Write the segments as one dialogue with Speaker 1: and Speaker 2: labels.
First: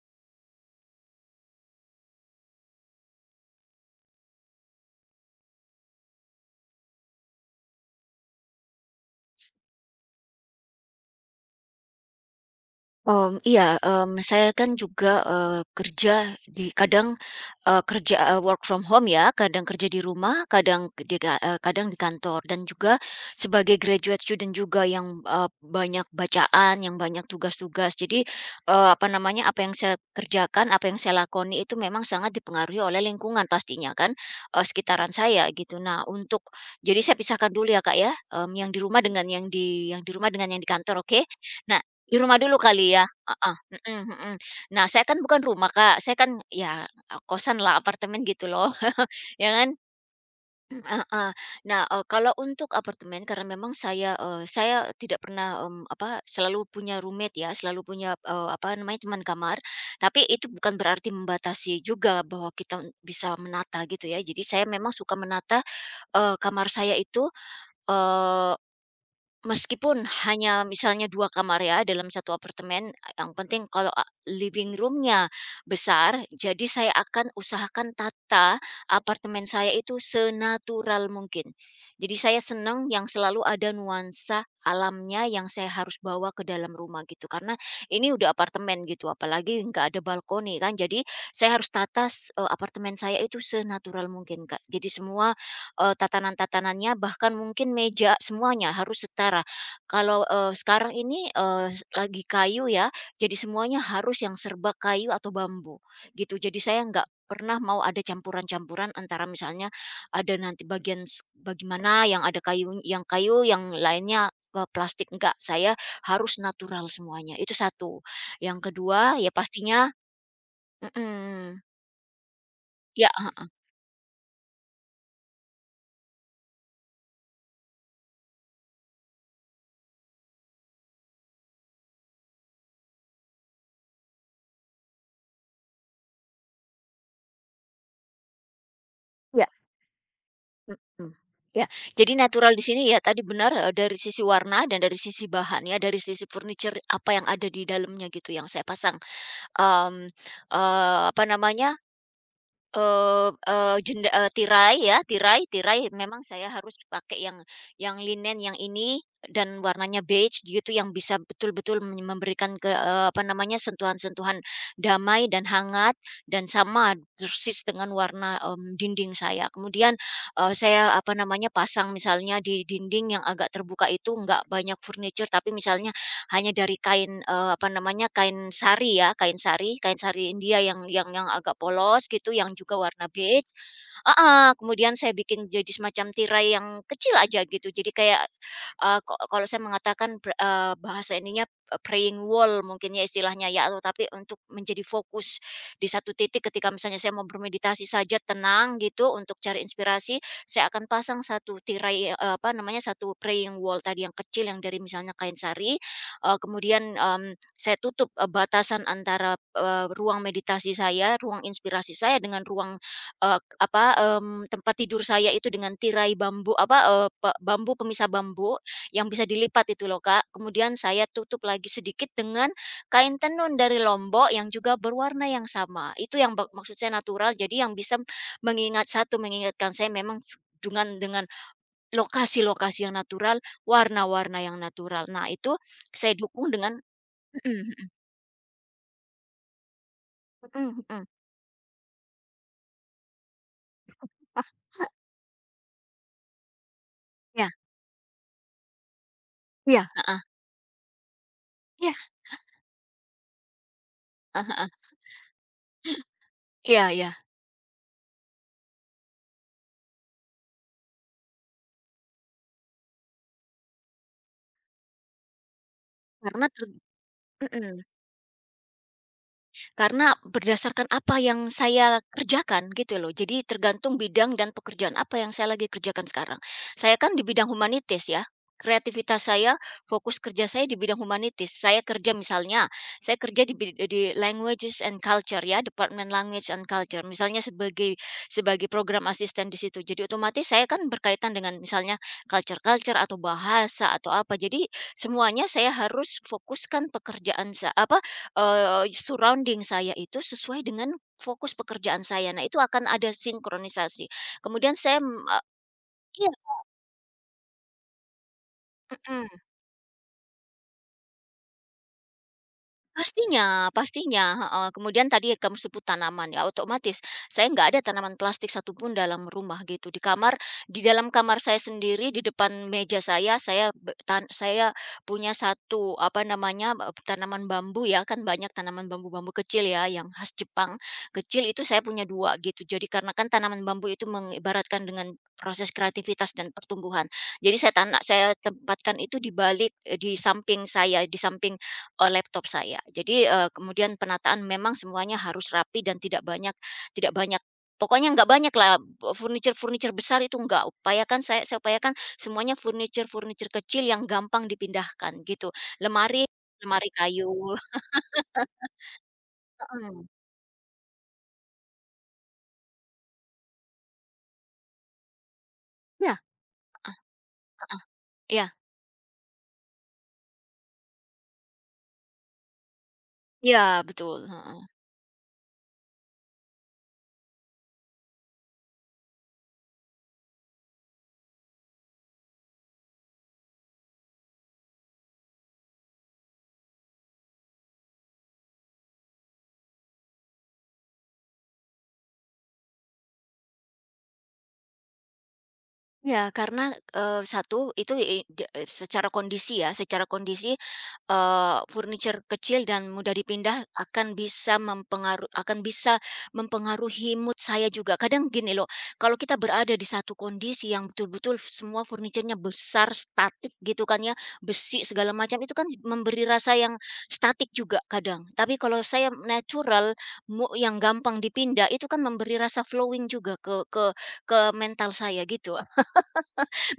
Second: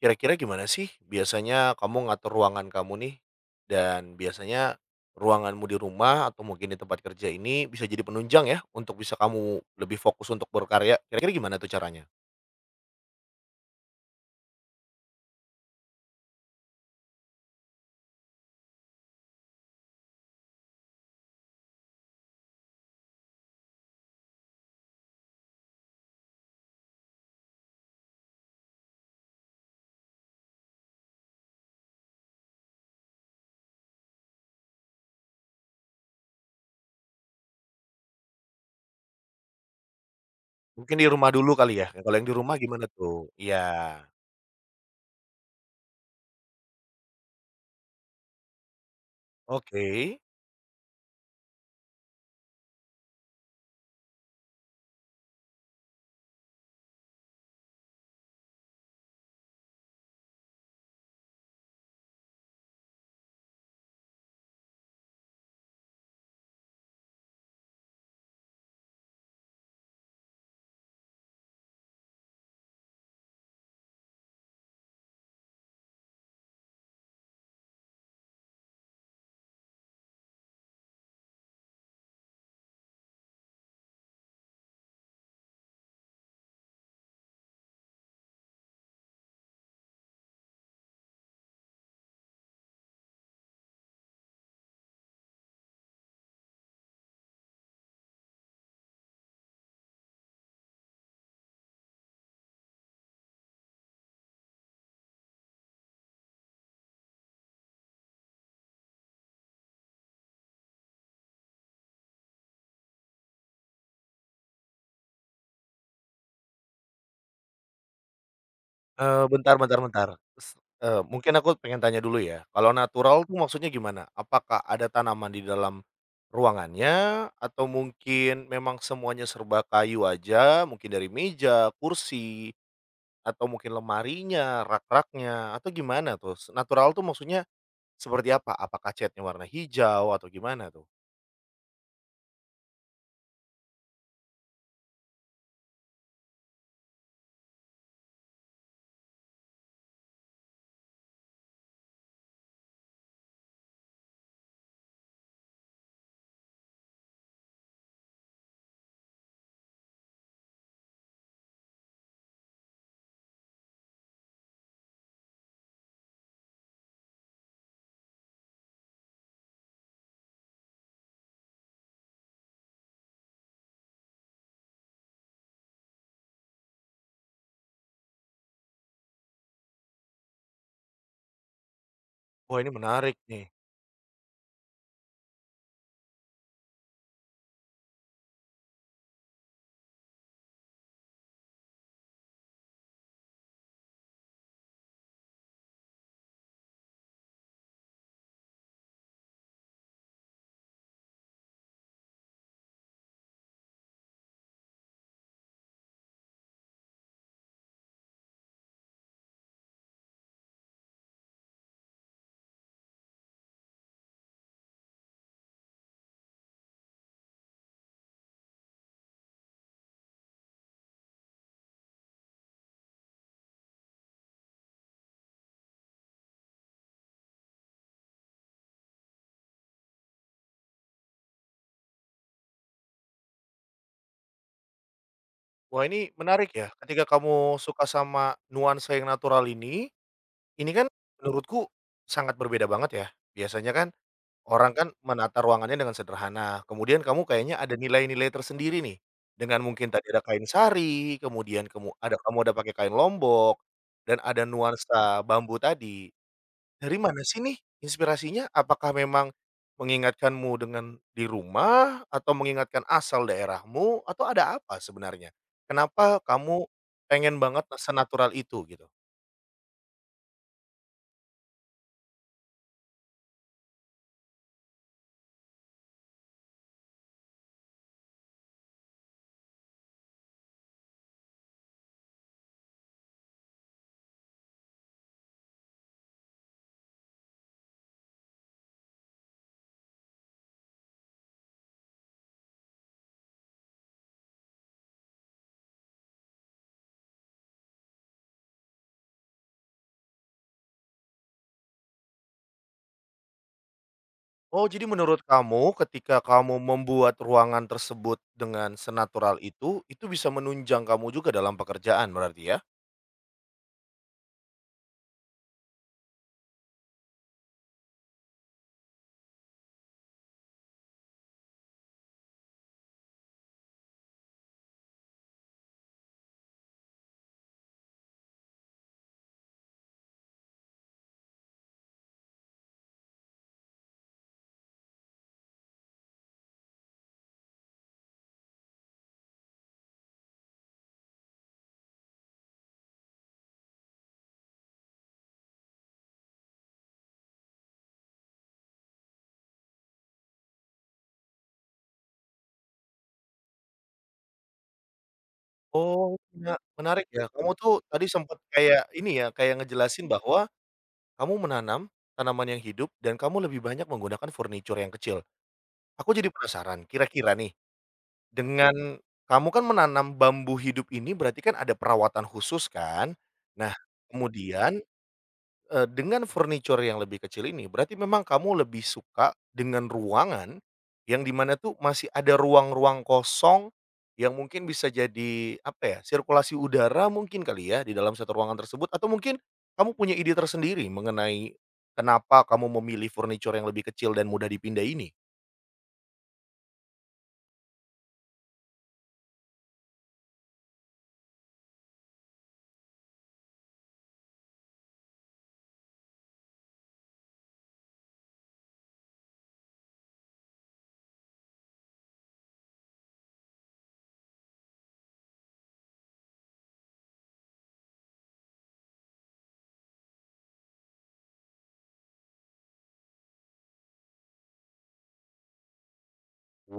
Speaker 1: Kira-kira gimana sih biasanya kamu ngatur ruangan kamu nih? Dan biasanya ruanganmu di rumah atau mungkin di tempat kerja ini bisa jadi penunjang ya untuk bisa kamu lebih fokus untuk berkarya, kira-kira gimana tuh caranya?
Speaker 2: Iya, saya kan juga, kerja di kadang, kerja, work from home ya, kadang kerja di rumah, kadang di kantor dan juga sebagai graduate student juga yang, banyak bacaan, yang banyak tugas-tugas. Jadi, apa namanya, apa yang saya kerjakan, apa yang saya lakoni itu memang sangat dipengaruhi oleh lingkungan pastinya kan, sekitaran saya gitu. Nah untuk Jadi saya pisahkan dulu ya Kak ya, yang di rumah dengan yang di rumah dengan yang di
Speaker 1: Mungkin
Speaker 2: kantor,
Speaker 1: di
Speaker 2: oke?
Speaker 1: rumah dulu kali
Speaker 2: Nah
Speaker 1: ya?
Speaker 2: di
Speaker 1: Kalau yang di
Speaker 2: rumah
Speaker 1: rumah
Speaker 2: dulu
Speaker 1: gimana
Speaker 2: kali ya?
Speaker 1: tuh?
Speaker 2: Heeh,
Speaker 1: Iya,
Speaker 2: mhm mhm. Nah, saya kan bukan rumah, Kak, saya kan ya, kosanlah, apartemen gitu loh, ya kan?
Speaker 1: oke.
Speaker 2: Heeh. Nah, kalau untuk apartemen karena memang saya, saya tidak pernah, apa, selalu punya roommate ya, selalu punya, apa namanya, teman kamar, tapi itu bukan berarti membatasi juga bahwa kita bisa menata gitu ya. Jadi saya memang suka menata, kamar saya itu, eee meskipun hanya misalnya 2 kamar ya dalam satu apartemen, yang penting kalau a living roomnya besar, jadi saya akan usahakan tata apartemen saya itu senatural mungkin. Jadi saya senang yang selalu ada nuansa alamnya yang saya harus bawa ke dalam rumah gitu, karena ini udah apartemen gitu, apalagi nggak ada balkoni kan, jadi saya harus tata apartemen saya itu senatural mungkin, Kak. Jadi semua tatanan-tatanannya, bahkan mungkin meja, semuanya harus setara. Kalau, sekarang ini, lagi kayu ya, jadi semuanya harus yang serba kayu atau bambu, gitu. Jadi saya nggak pernah mau ada campuran-campuran antara misalnya ada nanti bagian s bagaimana yang ada kayu, yang lainnya, plastik, enggak. Saya harus natural semuanya, itu satu. Yang kedua, ya
Speaker 1: Bentar bentar
Speaker 2: pastinya
Speaker 1: bentar, mungkin aku
Speaker 2: mhm,
Speaker 1: pengen tanya dulu ya, kalau
Speaker 2: ya.
Speaker 1: natural tuh maksudnya gimana? Apakah ada tanaman di dalam ruangannya atau mungkin memang semuanya serba kayu aja, mungkin dari meja, kursi, atau mungkin lemarinya, rak-raknya, atau gimana tuh? Natural tuh maksudnya seperti apa? Apakah catnya warna
Speaker 2: Ya.
Speaker 1: hijau atau gimana tuh?
Speaker 2: Mhm. Ya, jadi natural di sini ya tadi benar, dari sisi warna dan dari sisi bahan ya dari sisi furniture apa yang ada di dalamnya gitu yang saya pasang, mmm, apa namanya, Eee eee, jenda eee, tirai ya, tirai tirai memang saya harus pakai yang linen yang ini dan warnanya beige gitu yang bisa betul-betul memberikan ke apa namanya, sentuhan-sentuhan damai dan hangat dan sama persis dengan warna, dinding saya. Kemudian, saya, apa namanya, pasang misalnya di dinding yang agak terbuka itu nggak banyak furniture tapi misalnya hanya dari kain, apa namanya, kain sari ya, kain sari India yang agak polos gitu, yang
Speaker 1: Wah, ini
Speaker 2: juga warna
Speaker 1: menarik nih.
Speaker 2: beige heeh, kemudian saya bikin jadi semacam tirai yang kecil aja gitu. Jadi kayak, eee, ko kalau saya mengatakan bahasa ininya, praying wall mungkin ya istilahnya ya, atau tapi untuk menjadi fokus di satu titik ketika misalnya saya mau bermeditasi saja tenang gitu untuk cari inspirasi, saya akan pasang satu tirai, apa namanya, satu praying wall tadi yang kecil yang dari misalnya kain sari, kemudian, saya tutup, batasan antara, ruang meditasi saya, ruang inspirasi saya dengan ruang, eee, apa, tempat tidur saya itu dengan tirai bambu apa, eee, pe bambu pemisah bambu yang bisa dilipat itu loh, Kak. Kemudian saya tutup lagi sedikit dengan kain tenun dari Lombok yang juga berwarna yang sama. Itu yang bak maksud saya natural, jadi yang bisa mengingatkan saya memang dengan lokasi-lokasi yang natural, warna-warna yang natural. Nah itu
Speaker 1: Wah, ini
Speaker 2: saya dukung
Speaker 1: menarik ya,
Speaker 2: dengan
Speaker 1: ketika kamu
Speaker 2: mhm mhm.
Speaker 1: suka sama nuansa yang natural ini. Ini
Speaker 2: Mhm
Speaker 1: kan
Speaker 2: mhm.
Speaker 1: menurutku sangat berbeda banget ya. Biasanya kan orang kan menata ruangannya dengan sederhana, kemudian kamu
Speaker 2: Iya.
Speaker 1: kayaknya ada nilai-nilai tersendiri nih, dengan
Speaker 2: Iya.
Speaker 1: mungkin tadi
Speaker 2: Heeh.
Speaker 1: ada kain sari, kemudian kamu
Speaker 2: Iya,
Speaker 1: ada kamu ada pakai kain lombok, dan ada
Speaker 2: heeh heeh.
Speaker 1: nuansa bambu tadi.
Speaker 2: Iya
Speaker 1: Dari
Speaker 2: iya.
Speaker 1: mana sih nih inspirasinya? Apakah memang mengingatkanmu dengan di rumah, atau mengingatkan asal daerahmu, atau ada apa sebenarnya? Kenapa
Speaker 2: Karena ter
Speaker 1: kamu pengen banget
Speaker 2: mhm.
Speaker 1: senatural itu gitu?
Speaker 2: Karena berdasarkan apa yang saya kerjakan gitu loh. Jadi tergantung bidang dan pekerjaan apa yang saya lagi kerjakan sekarang. Saya kan di bidang humanitis ya. Kreativitas saya, fokus kerja saya di bidang humanitis. Saya kerja misalnya, saya kerja di languages and culture ya, Department Language and Culture. Misalnya sebagai sebagai program asisten di situ. Jadi otomatis saya kan berkaitan dengan misalnya culture-culture atau bahasa atau apa. Jadi semuanya saya harus fokuskan pekerjaan saya apa surrounding saya itu sesuai dengan fokus pekerjaan saya. Nah, itu akan ada sinkronisasi.
Speaker 1: Oh,
Speaker 2: Kemudian
Speaker 1: jadi
Speaker 2: saya,
Speaker 1: menurut
Speaker 2: mmm, eee
Speaker 1: kamu ketika
Speaker 2: iya,
Speaker 1: kamu membuat ruangan tersebut dengan
Speaker 2: mhm.
Speaker 1: senatural itu bisa menunjang kamu juga dalam pekerjaan berarti ya?
Speaker 2: Pastinya pastinya, heeh. Kemudian tadi kamu sebut tanaman ya, otomatis saya nggak ada tanaman plastik satupun dalam rumah gitu. Di kamar di dalam kamar saya sendiri, di depan meja saya be tan saya punya satu, apa namanya, tanaman bambu ya, kan banyak tanaman bambu-bambu kecil ya yang khas Jepang, kecil itu saya punya 2 gitu. Jadi karena kan tanaman bambu itu mengibaratkan dengan proses kreativitas dan pertumbuhan. Jadi saya tempatkan itu di balik, di samping saya, di samping laptop saya. Jadi, kemudian penataan memang semuanya harus rapi dan tidak banyak pokoknya nggak banyak lah furniture-furniture besar itu nggak, upayakan saya upayakan semuanya furniture-furniture kecil yang gampang dipindahkan gitu.
Speaker 1: Oh,
Speaker 2: Lemari
Speaker 1: iya,
Speaker 2: lemari
Speaker 1: menarik ya.
Speaker 2: kayu.
Speaker 1: Kamu tuh tadi sempat kayak ini ya, kayak
Speaker 2: Heeh.
Speaker 1: ngejelasin bahwa kamu menanam tanaman yang hidup dan kamu lebih banyak menggunakan furniture yang kecil. Aku
Speaker 2: Ya,
Speaker 1: jadi penasaran, kira-kira nih,
Speaker 2: ya
Speaker 1: dengan kamu kan menanam bambu hidup ini berarti kan ada perawatan khusus kan? Nah,
Speaker 2: iya betul, heeh.
Speaker 1: kemudian dengan furniture yang lebih kecil ini, berarti memang kamu lebih suka dengan ruangan yang dimana tuh masih ada ruang-ruang kosong yang mungkin bisa jadi, apa ya, sirkulasi udara mungkin kali ya di dalam satu ruangan tersebut? Atau mungkin kamu punya ide tersendiri mengenai kenapa kamu memilih furniture yang lebih kecil dan mudah dipindah ini?
Speaker 2: Ya, karena, satu itu, secara kondisi ya, secara kondisi, furniture kecil dan mudah dipindah akan bisa akan bisa mempengaruhi mood saya juga. Kadang gini loh, kalau kita berada di satu kondisi yang betul-betul semua furniturnya besar, statik gitu kan ya, besi segala macam, itu kan memberi rasa yang statik juga kadang. Tapi kalau saya natural, yang gampang dipindah, itu kan memberi rasa flowing juga ke mental saya gitu.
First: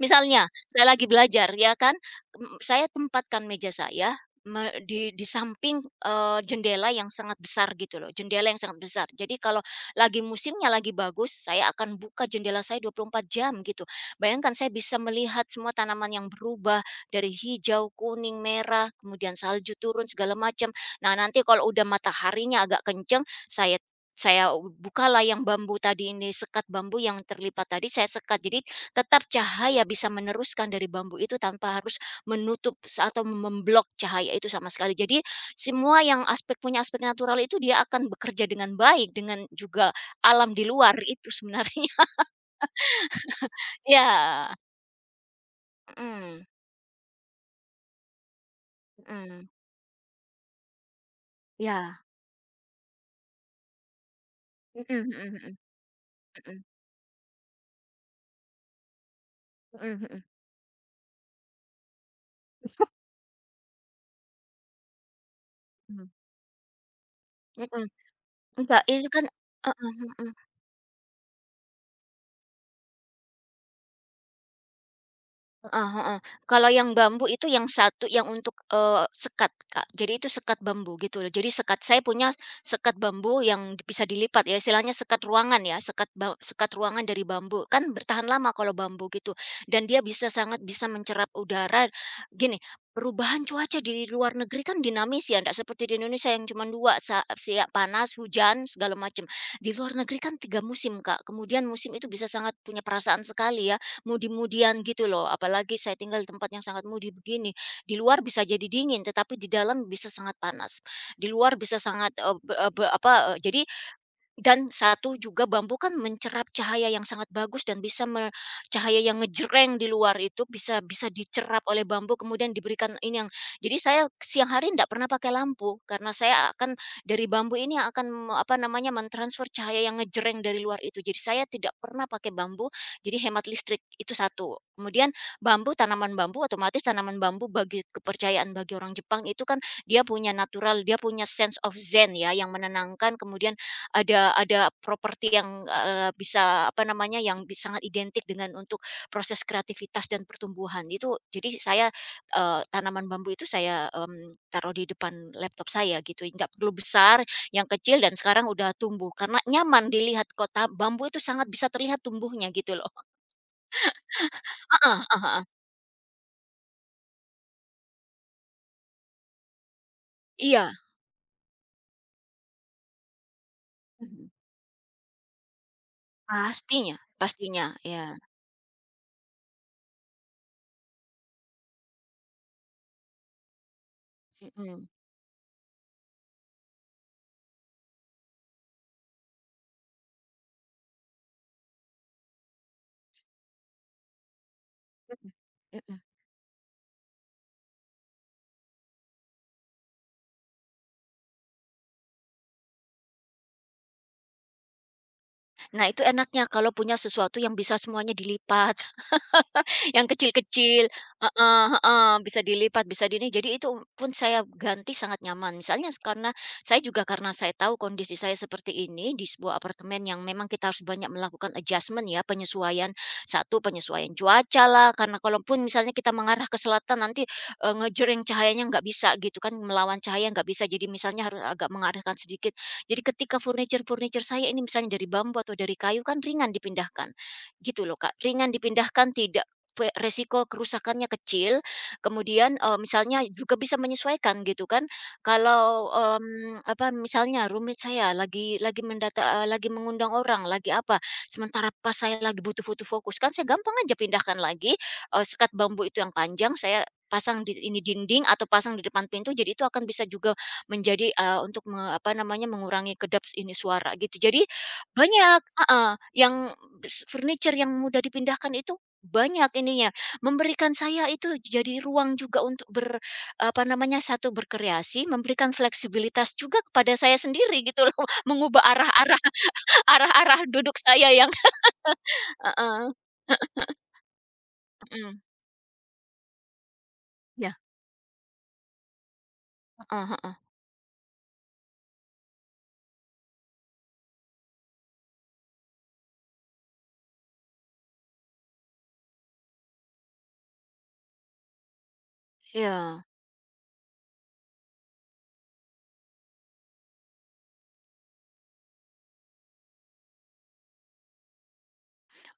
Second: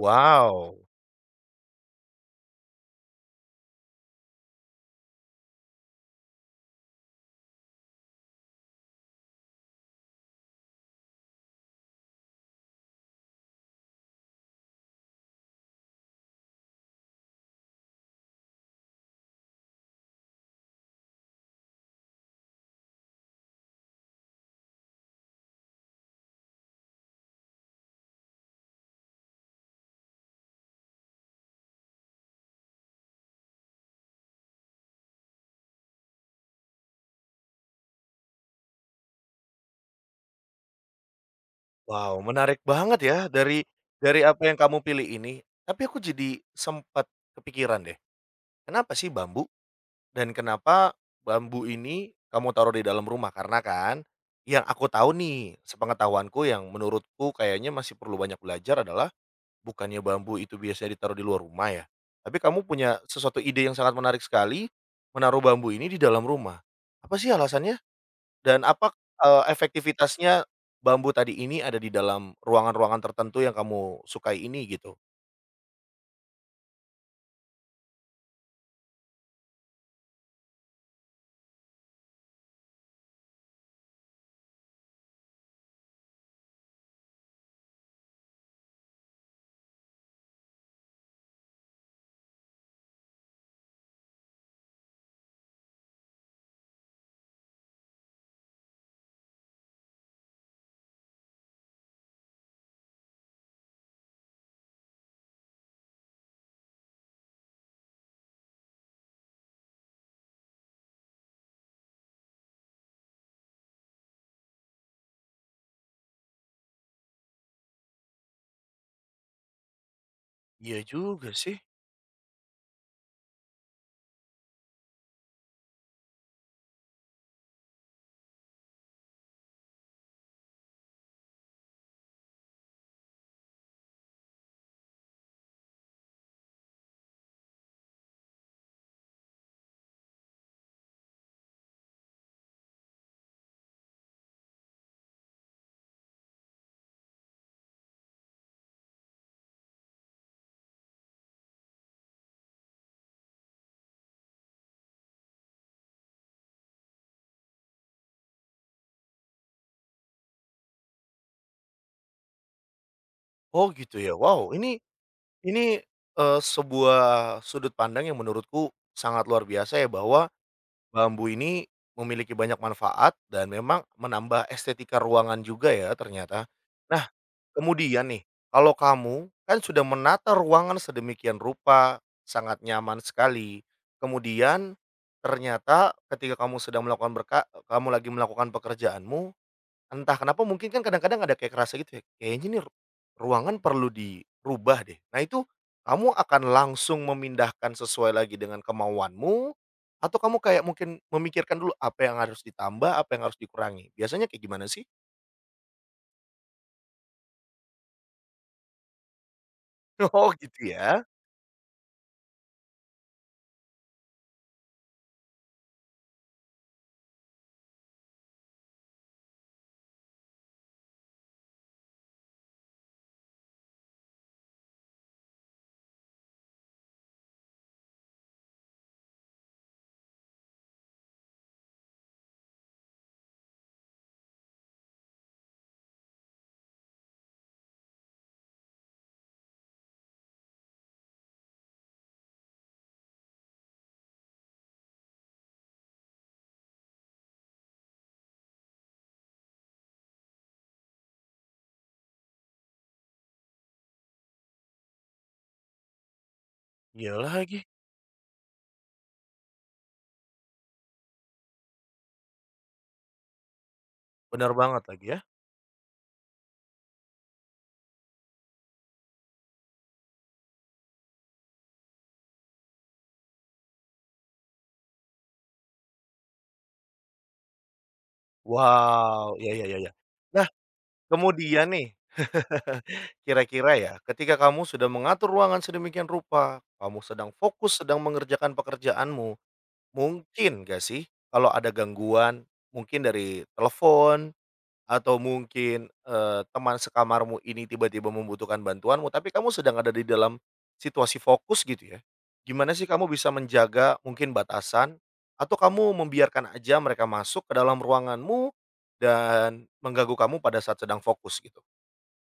Speaker 2: Misalnya saya lagi belajar ya kan, saya tempatkan meja saya me di samping, jendela yang sangat besar gitu loh, jendela yang sangat besar. Jadi kalau lagi musimnya lagi bagus, saya akan buka jendela saya 24 jam gitu. Bayangkan saya bisa melihat semua tanaman yang berubah dari hijau, kuning, merah, kemudian salju turun segala macam. Nah, nanti kalau udah mataharinya agak kenceng, saya bukalah yang bambu tadi ini, sekat bambu yang terlipat tadi saya sekat. Jadi tetap cahaya bisa meneruskan dari bambu itu tanpa harus menutup sa atau memblok cahaya itu sama sekali. Jadi semua yang punya aspek natural itu dia akan bekerja dengan baik, dengan juga alam di luar itu sebenarnya.
Speaker 1: wow, menarik banget ya dari apa
Speaker 2: Ya,
Speaker 1: yang kamu pilih ini. Tapi aku jadi
Speaker 2: mhm,
Speaker 1: sempat kepikiran deh, kenapa sih bambu?
Speaker 2: mhm,
Speaker 1: Dan kenapa bambu
Speaker 2: ya,
Speaker 1: ini kamu taruh di dalam rumah? Karena kan yang
Speaker 2: mhm
Speaker 1: aku tahu
Speaker 2: mhm
Speaker 1: nih, sepengetahuanku
Speaker 2: mhm,
Speaker 1: yang menurutku kayaknya masih perlu banyak belajar adalah
Speaker 2: mhm,
Speaker 1: bukannya
Speaker 2: mhm mhm,
Speaker 1: bambu itu biasanya ditaruh di luar rumah ya. Tapi kamu punya sesuatu ide yang sangat menarik sekali, menaruh bambu ini di
Speaker 2: mhm,
Speaker 1: dalam rumah. Apa sih alasannya?
Speaker 2: mhm.
Speaker 1: Dan
Speaker 2: Enggak,
Speaker 1: apa,
Speaker 2: itu kan heeh, mhm.
Speaker 1: efektivitasnya bambu tadi ini ada di dalam ruangan-ruangan tertentu yang kamu sukai ini gitu?
Speaker 2: Heeh heeh. Kalau yang bambu itu yang satu yang untuk, sekat, Kak. Jadi itu sekat bambu gitu loh. Jadi sekat saya punya sekat bambu yang di- bisa dilipat ya, istilahnya sekat ruangan ya, sekat ruangan dari bambu. Kan bertahan lama kalau bambu gitu, dan dia bisa bisa mencerap udara. Gini, perubahan cuaca di luar negeri kan dinamis ya, ndak seperti di Indonesia yang cuma 2 sa siang panas, hujan, segala macam. Di luar negeri kan 3 musim, Kak. Kemudian musim itu bisa sangat punya perasaan sekali ya mudi-mudian gitu loh. Apalagi saya tinggal di tempat yang sangat mudi begini. Di luar bisa jadi dingin, tetapi di dalam bisa sangat panas. Di luar bisa sangat, eee, be apa, eee, jadi dan satu juga bambu kan mencerap cahaya yang sangat bagus dan bisa me cahaya yang ngejreng di luar itu bisa
Speaker 1: Iya
Speaker 2: bisa
Speaker 1: juga sih.
Speaker 2: dicerap oleh bambu kemudian diberikan ini yang jadi saya siang hari tidak pernah pakai lampu karena saya akan dari bambu ini yang akan me apa namanya, mentransfer cahaya yang ngejreng dari luar itu. Jadi saya tidak pernah pakai bambu, jadi hemat listrik, itu satu. Kemudian bambu, tanaman bambu bagi kepercayaan bagi orang Jepang itu kan dia punya natural, dia punya sense of zen ya yang menenangkan kemudian ada properti yang, bisa apa namanya, yang bi sangat identik dengan untuk proses kreativitas dan pertumbuhan itu jadi saya, tanaman bambu itu saya, taruh di depan laptop saya gitu, nggak perlu besar, yang kecil dan sekarang udah tumbuh karena nyaman dilihat kota bambu itu sangat bisa terlihat tumbuhnya gitu loh.
Speaker 1: Oh gitu ya. Wow, ini
Speaker 2: Heeh, ah hah.
Speaker 1: Ini, sebuah sudut pandang yang menurutku sangat luar biasa ya, bahwa
Speaker 2: Iya,
Speaker 1: bambu ini memiliki banyak manfaat dan memang
Speaker 2: mhm,
Speaker 1: menambah estetika ruangan juga ya ternyata.
Speaker 2: pastinya
Speaker 1: Nah,
Speaker 2: pastinya, iya,
Speaker 1: kemudian nih, kalau kamu kan sudah menata ruangan sedemikian rupa, sangat nyaman sekali, kemudian
Speaker 2: mhm,
Speaker 1: ternyata ketika kamu sedang melakukan kamu lagi melakukan pekerjaanmu. Entah kenapa mungkin kan kadang-kadang ada kayak kerasa gitu ya, kayaknya nih ruangan perlu dirubah deh. Nah
Speaker 2: mhm,
Speaker 1: itu,
Speaker 2: mhm.
Speaker 1: kamu akan langsung memindahkan sesuai lagi dengan kemauanmu, atau kamu kayak mungkin memikirkan dulu apa yang harus ditambah, apa yang harus dikurangi? Biasanya kayak gimana sih?
Speaker 2: Nah itu enaknya kalau punya sesuatu yang bisa semuanya dilipat. Yang
Speaker 1: Oh gitu
Speaker 2: kecil-kecil
Speaker 1: ya?
Speaker 2: heeh heeh, bisa dilipat, bisa di ini, jadi itu pun saya ganti sangat nyaman. Misalnya s karena saya juga karena saya tahu kondisi saya seperti ini di sebuah apartemen yang memang kita harus banyak melakukan adjustment ya, penyesuaian. Satu, penyesuaian cuaca lah karena kalaupun misalnya kita mengarah ke selatan nanti, ngejreng cahayanya nggak bisa gitu kan, melawan cahaya nggak bisa, jadi misalnya harus agak mengarahkan sedikit. Jadi ketika furniture-furniture saya ini misalnya dari bambu atau dari kayu kan ringan dipindahkan, gitu loh Kak. Ringan dipindahkan, tidak, resiko kerusakannya kecil, kemudian, misalnya juga bisa menyesuaikan gitu kan. Kalau, misalnya rumit saya lagi mendata, lagi mengundang orang, lagi apa, sementara pas saya lagi butuh butuh fokus, kan saya gampang aja pindahkan lagi, sekat bambu itu yang panjang saya
Speaker 1: Iya
Speaker 2: pasang di
Speaker 1: lagi,
Speaker 2: ini dinding atau pasang di depan pintu, jadi itu akan bisa juga menjadi, untuk me apa namanya, mengurangi kedap ini suara gitu. Jadi
Speaker 1: benar banget lagi ya.
Speaker 2: banyak heeh, yang furniture yang mudah dipindahkan itu banyak ininya, memberikan saya itu jadi ruang juga untuk ber apa namanya, satu berkreasi, memberikan fleksibilitas juga kepada saya sendiri gitu loh, mengubah
Speaker 1: Wow, ya ya ya ya.
Speaker 2: arah-arah
Speaker 1: Nah
Speaker 2: duduk saya yang
Speaker 1: kemudian nih,
Speaker 2: heeh,
Speaker 1: kira-kira ya ketika kamu sudah
Speaker 2: mhm,
Speaker 1: mengatur ruangan sedemikian rupa, kamu sedang
Speaker 2: iya,
Speaker 1: fokus sedang mengerjakan pekerjaanmu.
Speaker 2: heeh heeh,
Speaker 1: Mungkin nggak sih, kalau ada gangguan, mungkin dari telepon, atau mungkin, teman sekamarmu ini tiba-tiba membutuhkan bantuanmu, tapi kamu sedang ada di dalam situasi fokus gitu ya, gimana sih
Speaker 2: iya.
Speaker 1: kamu bisa menjaga mungkin batasan, atau kamu membiarkan aja mereka masuk ke dalam ruanganmu, dan mengganggu kamu pada saat sedang fokus gitu?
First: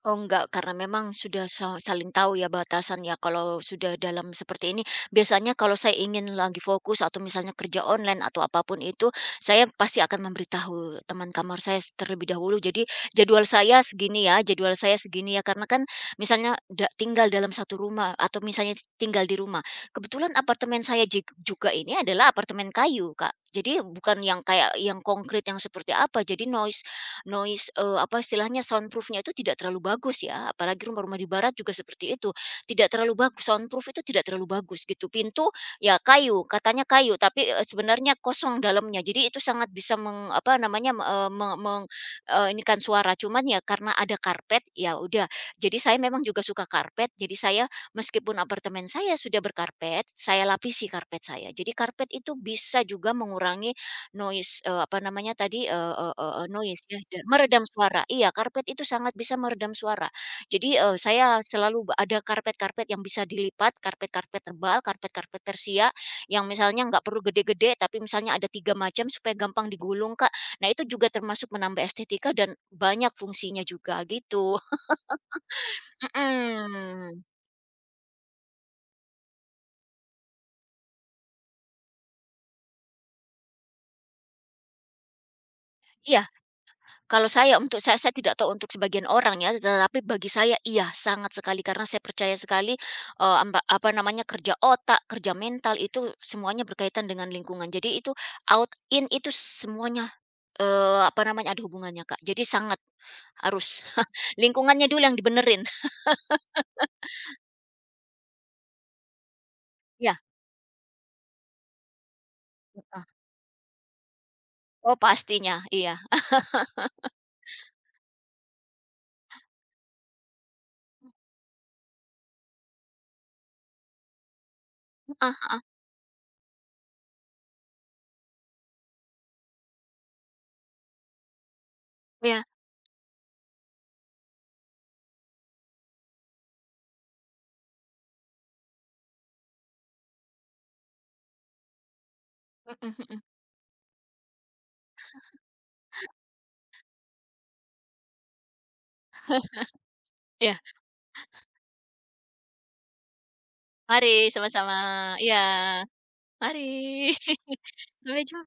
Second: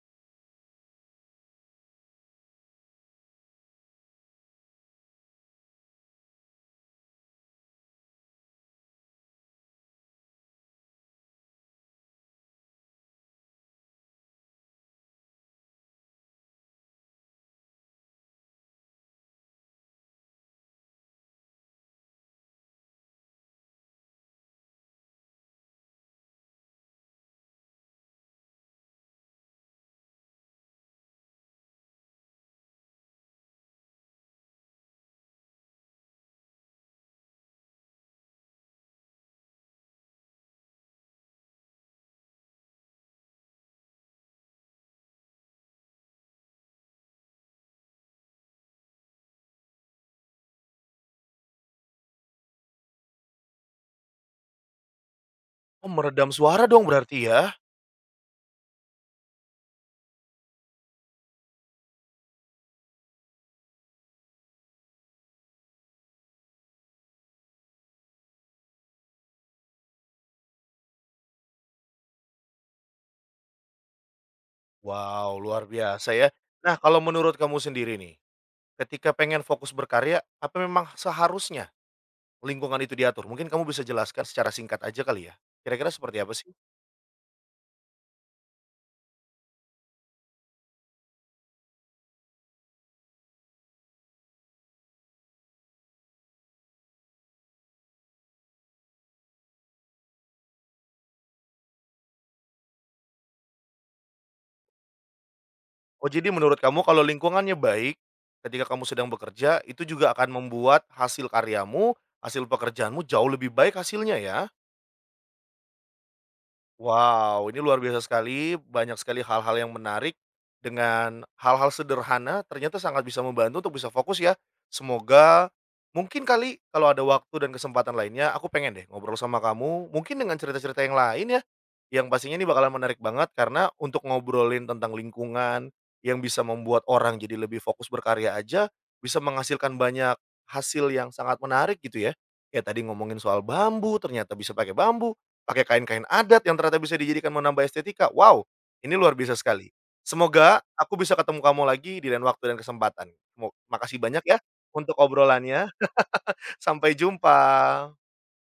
Speaker 2: Oh enggak, karena memang sudah saling tahu ya batasannya kalau sudah dalam seperti ini. Biasanya kalau saya ingin lagi fokus atau misalnya kerja online atau apapun itu, saya pasti akan memberitahu teman kamar saya s- terlebih dahulu. Jadi jadwal saya segini ya. Karena kan misalnya da- tinggal dalam satu rumah atau misalnya tinggal di rumah. Kebetulan apartemen saya jig- juga ini adalah apartemen kayu, Kak. Jadi bukan yang kayak yang konkret yang seperti apa. Jadi noise noise, apa istilahnya, soundproofnya itu tidak terlalu bagus ya, apalagi rumah-rumah di barat juga seperti itu, tidak terlalu bagus, soundproof itu tidak terlalu bagus gitu. Pintu ya kayu, katanya kayu, tapi, sebenarnya kosong dalamnya. Jadi itu sangat bisa meng apa namanya, me eee, me meng eee, inikan suara, cuman ya karena ada karpet, ya udah. Jadi saya memang juga suka karpet, jadi saya meskipun apartemen saya sudah berkarpet, saya lapisi karpet saya. Jadi karpet itu bisa juga mengurangi noise, eee, apa namanya tadi,
Speaker 1: Oh
Speaker 2: eee eee
Speaker 1: meredam
Speaker 2: eee,
Speaker 1: suara
Speaker 2: noise
Speaker 1: dong
Speaker 2: ya,
Speaker 1: berarti
Speaker 2: dan
Speaker 1: ya?
Speaker 2: meredam suara. Iya, karpet itu sangat bisa meredam suara. Jadi, saya selalu ba- ada karpet-karpet yang bisa dilipat, karpet-karpet tebal, karpet-karpet persia, yang misalnya nggak perlu gede-gede, tapi misalnya ada 3 macam supaya gampang digulung, Kak. Nah, itu juga termasuk menambah estetika dan banyak fungsinya juga gitu.
Speaker 1: Wow luar biasa ya. Nah kalau
Speaker 2: Mhm.
Speaker 1: menurut kamu sendiri nih ketika pengen fokus berkarya, apa memang seharusnya lingkungan itu diatur? Mungkin kamu bisa jelaskan secara singkat aja kali ya? Kira-kira seperti
Speaker 2: Iya.
Speaker 1: apa sih?
Speaker 2: Kalau saya, untuk saya tidak tahu untuk sebagian orang ya, tetapi bagi saya iya, sangat sekali karena saya percaya sekali, eee, amba apa namanya, kerja otak, kerja mental itu semuanya berkaitan dengan lingkungan. Jadi itu out, in, itu semuanya, apa namanya, ada hubungannya, Kak. Jadi sangat harus lingkungannya dulu yang dibenerin.
Speaker 1: Oh jadi menurut kamu kalau lingkungannya baik, ketika kamu sedang bekerja, itu juga
Speaker 2: Ya
Speaker 1: akan membuat hasil karyamu, hasil
Speaker 2: heeh.
Speaker 1: pekerjaanmu jauh lebih baik hasilnya ya?
Speaker 2: Oh pastinya, iya,
Speaker 1: Wow, ini luar biasa sekali, banyak sekali hal-hal yang menarik, dengan hal-hal sederhana ternyata sangat bisa membantu untuk bisa fokus ya. Semoga
Speaker 2: heeh,
Speaker 1: mungkin kali kalau ada waktu dan kesempatan lainnya, aku pengen deh ngobrol sama kamu, mungkin dengan cerita-cerita yang lain ya, yang pastinya
Speaker 2: iya,
Speaker 1: ini bakalan menarik banget karena untuk ngobrolin tentang lingkungan, yang bisa membuat orang jadi lebih fokus berkarya aja, bisa menghasilkan banyak hasil yang sangat menarik gitu ya. Ya tadi
Speaker 2: mhm
Speaker 1: ngomongin
Speaker 2: mhm,
Speaker 1: soal bambu, ternyata bisa pakai bambu, pakai kain-kain adat yang ternyata bisa dijadikan menambah estetika. Wow, ini luar biasa sekali.
Speaker 2: iya.
Speaker 1: Semoga aku bisa ketemu kamu lagi di lain waktu dan kesempatan. Mo makasih
Speaker 2: Mari
Speaker 1: banyak ya
Speaker 2: sama-sama,
Speaker 1: untuk
Speaker 2: iya,
Speaker 1: obrolannya.
Speaker 2: mari,
Speaker 1: Sampai jumpa.
Speaker 2: sampai jum